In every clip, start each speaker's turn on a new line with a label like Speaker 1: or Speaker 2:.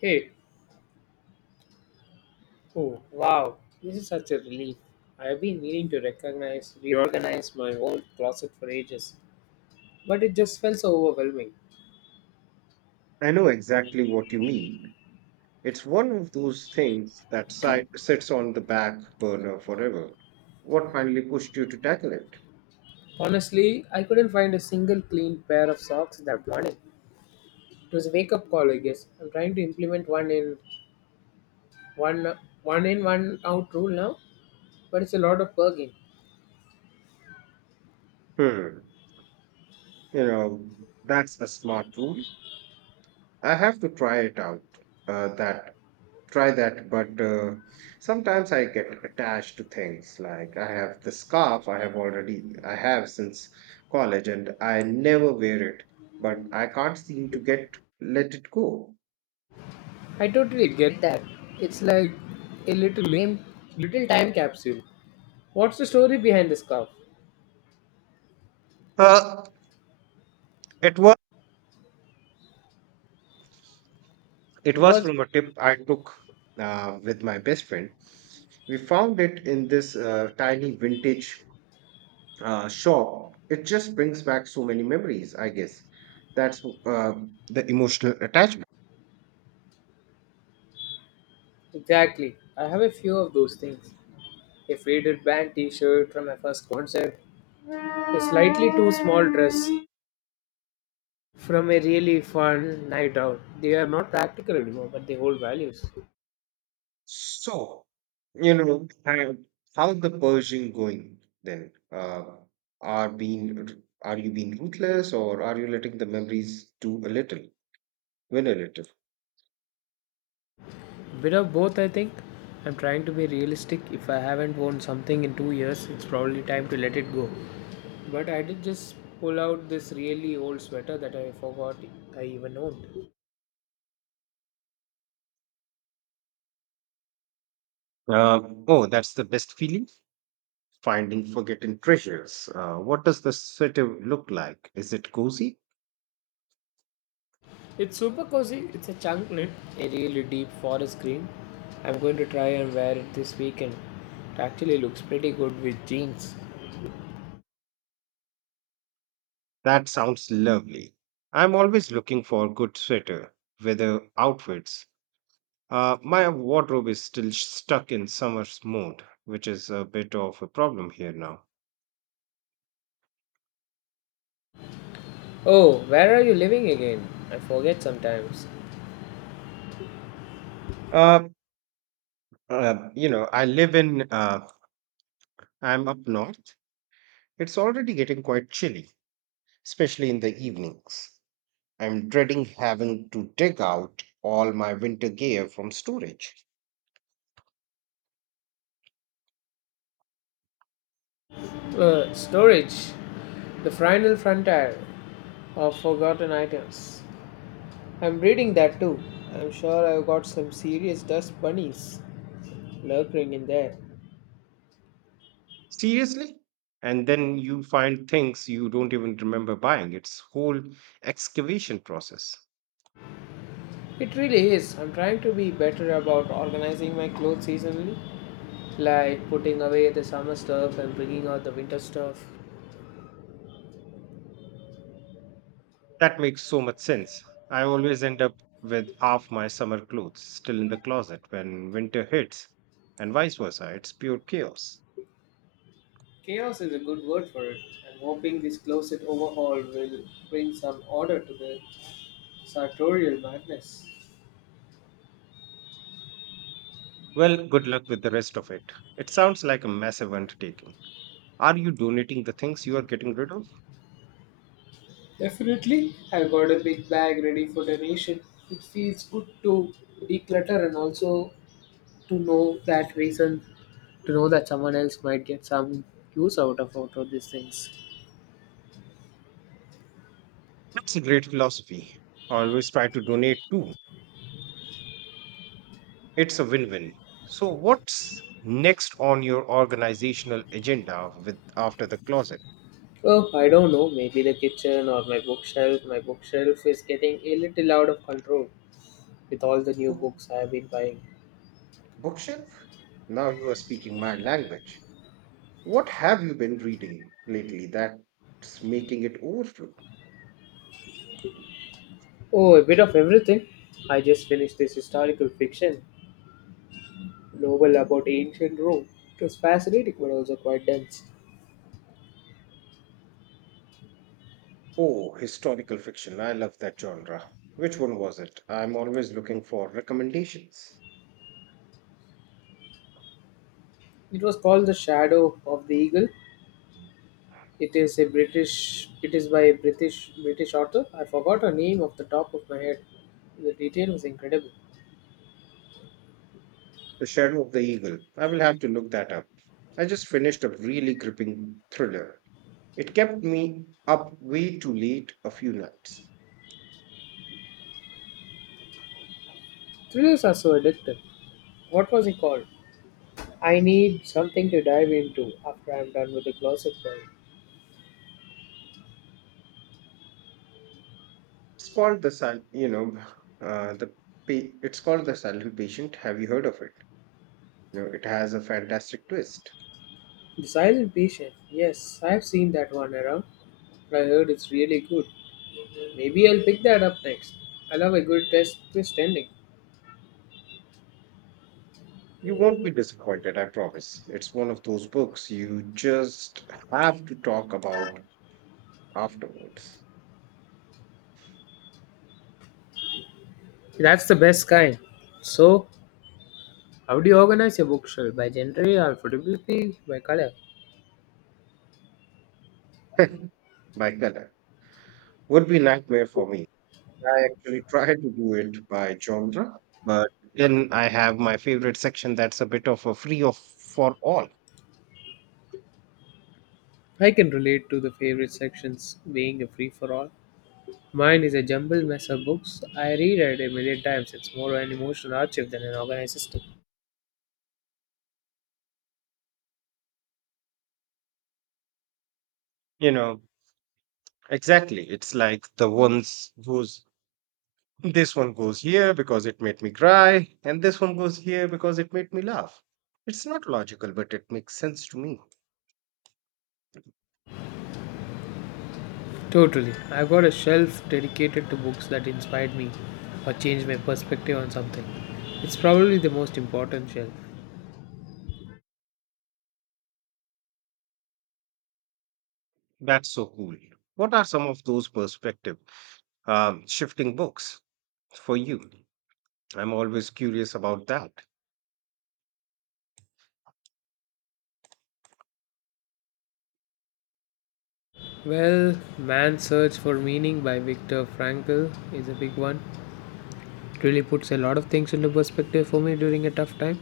Speaker 1: Hey, oh wow, this is such a relief. I have been meaning to reorganize my old closet for ages, but it just felt so overwhelming.
Speaker 2: I know exactly what you mean. It's one of those things that sits on the back burner forever. What finally pushed you to tackle it?
Speaker 1: Honestly, I couldn't find a single clean pair of socks that morning. It was a wake-up call, I guess. I'm trying to implement one out rule now, but it's a lot of bugging.
Speaker 2: Hmm. You know, that's a smart rule. I have to try it out. That Try that, but sometimes I get attached to things. Like I have the scarf I have already I have since college, and I never wear it, but I can't seem to get let it go.
Speaker 1: I totally get that. It's like a little name, little time capsule. What's the story behind the scarf?
Speaker 2: Uh, it was. It
Speaker 1: It
Speaker 2: was
Speaker 1: was.
Speaker 2: from a tip I took with my best friend. We found it in this tiny vintage shop. It just brings back so many memories, I guess. That's The emotional attachment.
Speaker 1: Exactly. I have a few of those things. A faded band t shirt from my first concert, a slightly too small dress from a really fun night out. They are not practical anymore, but they hold values.
Speaker 2: So, you know, how how's the purging going then? Uh, are you being ruthless, or are you letting the memories win a little?
Speaker 1: Bit of both, I think. I'm trying to be realistic. If I haven't worn something in 2 years, it's probably time to let it go. But I did just pull out this really old sweater that I forgot I even owned.
Speaker 2: Oh, that's the best feeling, finding forgotten treasures. What does the setup look like? Is it cozy?
Speaker 1: It's super cozy. It's a chunk knit, a really deep forest green. I'm going to try and wear it this weekend. It actually looks pretty good with jeans.
Speaker 2: That sounds lovely. I'm always looking for good weather outfits. My wardrobe is still stuck in summer's mode, which is a bit of a problem here now.
Speaker 1: Oh, where are you living again? I forget sometimes.
Speaker 2: Uh, uh, you know, I live in, uh, I'm up north. It's already getting quite chilly, especially in the evenings. I'm dreading having to dig out all my winter gear from storage.
Speaker 1: Storage. The final frontier of forgotten items. I'm reading that too. I'm sure I've got some serious dust bunnies lurking in there.
Speaker 2: Seriously? And then you find things you don't even remember buying. It's whole excavation process.
Speaker 1: It really is. I'm trying to be better about organizing my clothes seasonally, like putting away the summer stuff and bringing out the winter stuff.
Speaker 2: That makes so much sense. I always end up with half my summer clothes still in the closet when winter hits, and vice versa. It's pure chaos.
Speaker 1: Chaos is a good word for it. I'm hoping this closet overhaul will bring some order to the sartorial madness.
Speaker 2: Well, good luck with the rest of it. It sounds like a massive undertaking. Are you donating the things you are getting rid of?
Speaker 1: Definitely, I've got a big bag ready for donation. It feels good to declutter and also to know that reason, to know that someone else might get some use out of these things.
Speaker 2: That's a great philosophy. Always try to donate too. It's a win win. So, what's next on your organizational agenda with after the closet?
Speaker 1: Well, I don't know. Maybe the kitchen or my bookshelf. My bookshelf is getting a little out of control with all the new
Speaker 2: Book,
Speaker 1: books I have been buying.
Speaker 2: Bookshelf? Now you are speaking my language. What have you been reading lately that's making it overflow?
Speaker 1: Oh, a bit of everything. I just finished this historical fiction novel about ancient Rome. It was fascinating but also quite dense.
Speaker 2: Oh, historical fiction. I love that genre. Which one was it? I'm always looking for recommendations.
Speaker 1: It was called The Shadow of the Eagle. It is by a British author. I forgot her name off the top of my head. The detail was incredible.
Speaker 2: The Shadow of the Eagle. I will have to look that up. I just finished a really gripping thriller. It kept me up way too late a few nights.
Speaker 1: Thrillers are so addictive. What was it called? I need something to dive into after I'm done with the closet work.
Speaker 2: It's called the sil- you know the pa- It's called The Silent Patient. Have you heard of it? You know, it has a fantastic twist.
Speaker 1: Besides impatient, yes, I've seen that one around. I heard it's really good. Maybe I'll pick that up next. I love a good test twist ending.
Speaker 2: You won't be disappointed, I promise. It's one of those books you just have to talk about afterwards.
Speaker 1: That's the best kind. So, how do you organize your bookshelf? By gender or photography? By color?
Speaker 2: Like that would be nightmare for me. I actually try to do it by genre, but then I have my favorite section that's a bit of a free of for all.
Speaker 1: I can relate to the favorite sections being a free for all. Mine is a jumbled mess of books. I read it a million times. It's more an emotional archive than an organized system.
Speaker 2: You know, exactly. It's like the ones whose this one goes here because it made me cry, and this one goes here because it made me laugh. It's not logical, but it makes sense to me.
Speaker 1: Totally. I've got a shelf dedicated to books that inspired me or changed my perspective on something. It's probably the most important shelf.
Speaker 2: That's so cool. What are some of those perspective shifting books for you? I'm always curious about that.
Speaker 1: Well, Man's Search for Meaning by Viktor Frankl is a big one. It really puts a lot of things into perspective for me during a tough time.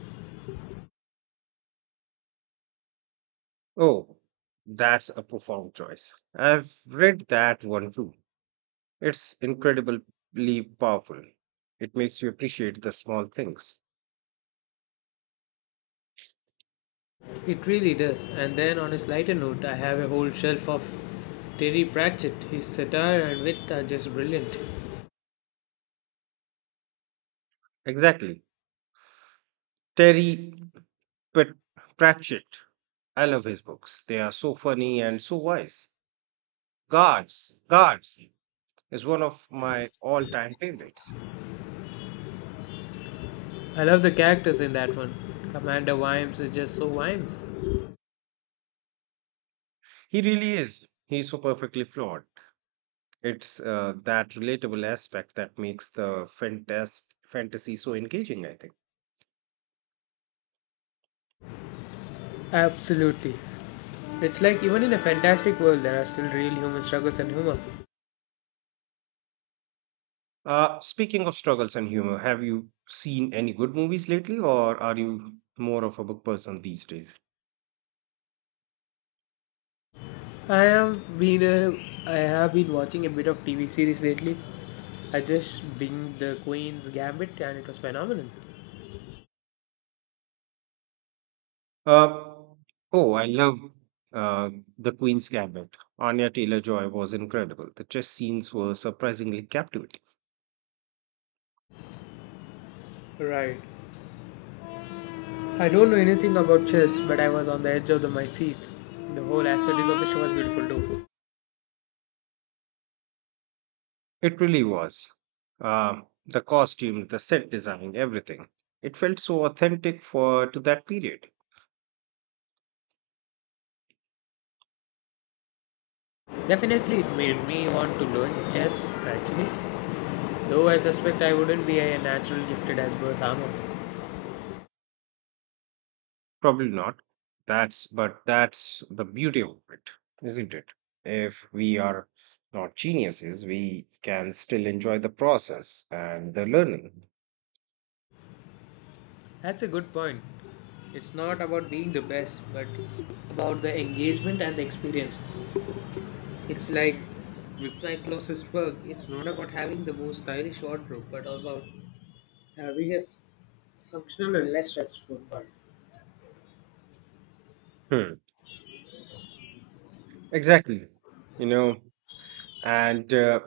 Speaker 2: Oh, that's a profound choice. I've read that one too. It's incredibly powerful. It makes you appreciate the small things.
Speaker 1: It really does. And then on a lighter note, I have a whole shelf of Terry Pratchett. His satire and wit are just brilliant.
Speaker 2: Exactly. Terry Prat- Pratchett. I love his books. They are so funny and so wise. Guards, Guards is one of my all-time favorites.
Speaker 1: I love the characters in that one. Commander Wimes is just so Wimes.
Speaker 2: He really is. He's so perfectly flawed. It's that relatable aspect that makes the fantasy so engaging, I think.
Speaker 1: Absolutely. It's like even in a fantastic world, there are still real human struggles and humor.
Speaker 2: Speaking of struggles and humor, have you seen any good movies lately, or are you more of a book person these days?
Speaker 1: I have been uh, I have been watching a bit of TV series lately. I just binged The Queen's Gambit and it was phenomenal.
Speaker 2: Uh, oh, I love uh, The Queen's Gambit. Anya Taylor-Joy was incredible. The chess scenes were surprisingly captivating.
Speaker 1: Right. I don't know anything about chess, but I was on the edge of my seat. The whole aesthetic of the show was beautiful too.
Speaker 2: It really was. The costumes, the set design, everything. It felt so authentic for to that period.
Speaker 1: Definitely, it made me want to learn chess actually. Though I suspect I wouldn't be a natural gifted as birth armor.
Speaker 2: Probably not. That's but that's the beauty of it, isn't it? If we are not geniuses, we can still enjoy the process and the learning.
Speaker 1: That's a good point. It's not about being the best, but about the engagement and the experience. It's like with my closest work, it's not about having the most stylish wardrobe, but about having a functional and less stressful one.
Speaker 2: Hmm. Exactly. You know, and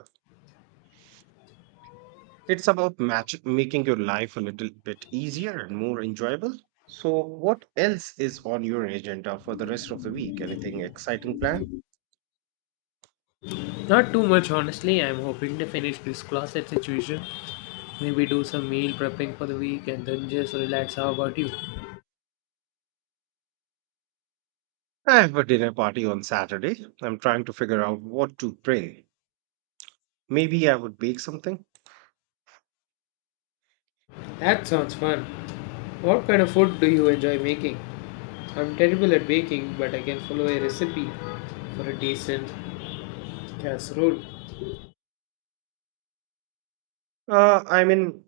Speaker 2: It's about match making your life a little bit easier and more enjoyable. So, what else is on your agenda for the rest of the week? Anything exciting planned?
Speaker 1: Not too much, honestly. I'm hoping to finish this closet situation. Maybe do some meal prepping for the week and then just relax. How about you?
Speaker 2: I have a dinner party on Saturday. I'm trying to figure out what to bring. Maybe I would bake something.
Speaker 1: That sounds fun. What kind of food do you enjoy making? I'm terrible at baking, but I can follow a recipe for a decent casserole.
Speaker 2: I mean,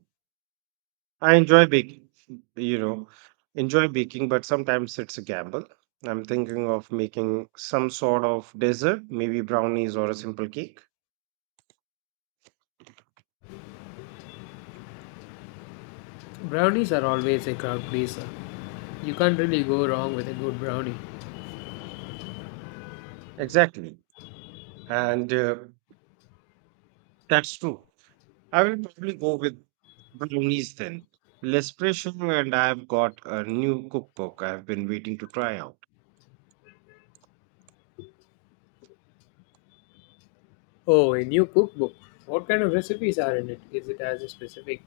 Speaker 2: I enjoy baking, you know, enjoy baking, but sometimes it's a gamble. I'm thinking of making some sort of dessert, maybe brownies or a simple cake.
Speaker 1: Brownies are always a crowd pleaser. You can't really go wrong with a good brownie.
Speaker 2: Exactly. And That's true. I will probably go with brownies then. Less pressure, and I've got a new cookbook I've been waiting to try out.
Speaker 1: Oh, a new cookbook. What kind of recipes are in it? Is it as a specific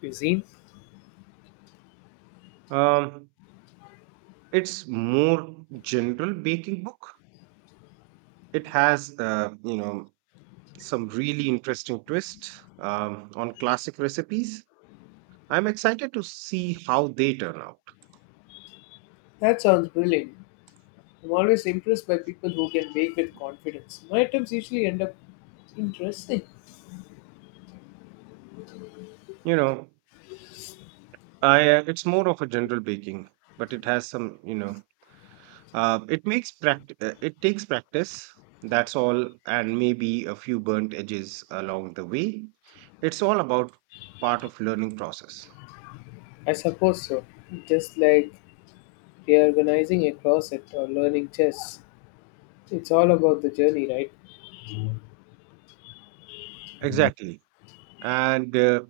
Speaker 1: cuisine?
Speaker 2: Um, it's more general baking book. It has, some really interesting twists on classic recipes. I'm excited to see how they turn out.
Speaker 1: That sounds brilliant. I'm always impressed by people who can bake with confidence. My attempts usually end up interesting.
Speaker 2: You know, I it's more of a general baking, but it has some, you know, it makes practice. It takes practice. That's all, and maybe a few burnt edges along the way. It's all about part of learning process.
Speaker 1: I suppose so. Just like reorganizing a closet or learning chess. It's all about the journey, right?
Speaker 2: Exactly, and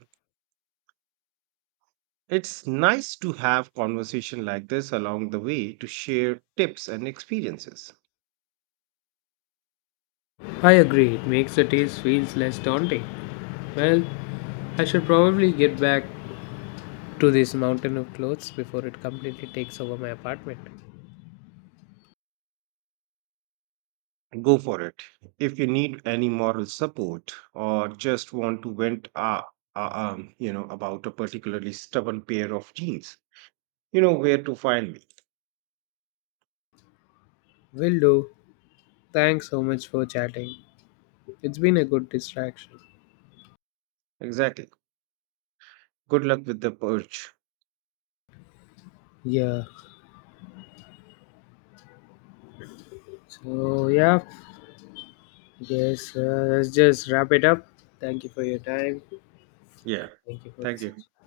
Speaker 2: it's nice to have conversation like this along the way to share tips and experiences.
Speaker 1: I agree. It makes the taste feels less daunting. Well, I should probably get back to this mountain of clothes before it completely takes over my apartment.
Speaker 2: Go for it. If you need any moral support or just want to vent, about a particularly stubborn pair of jeans, you know where to find me.
Speaker 1: Will do. Thanks so much for chatting. It's been a good distraction.
Speaker 2: Exactly. Good luck with the purge.
Speaker 1: Yeah. So yeah, yes, let's just wrap it up. Thank you for your time.
Speaker 2: Yeah.
Speaker 1: Thank you for the
Speaker 2: Thank you.
Speaker 1: session.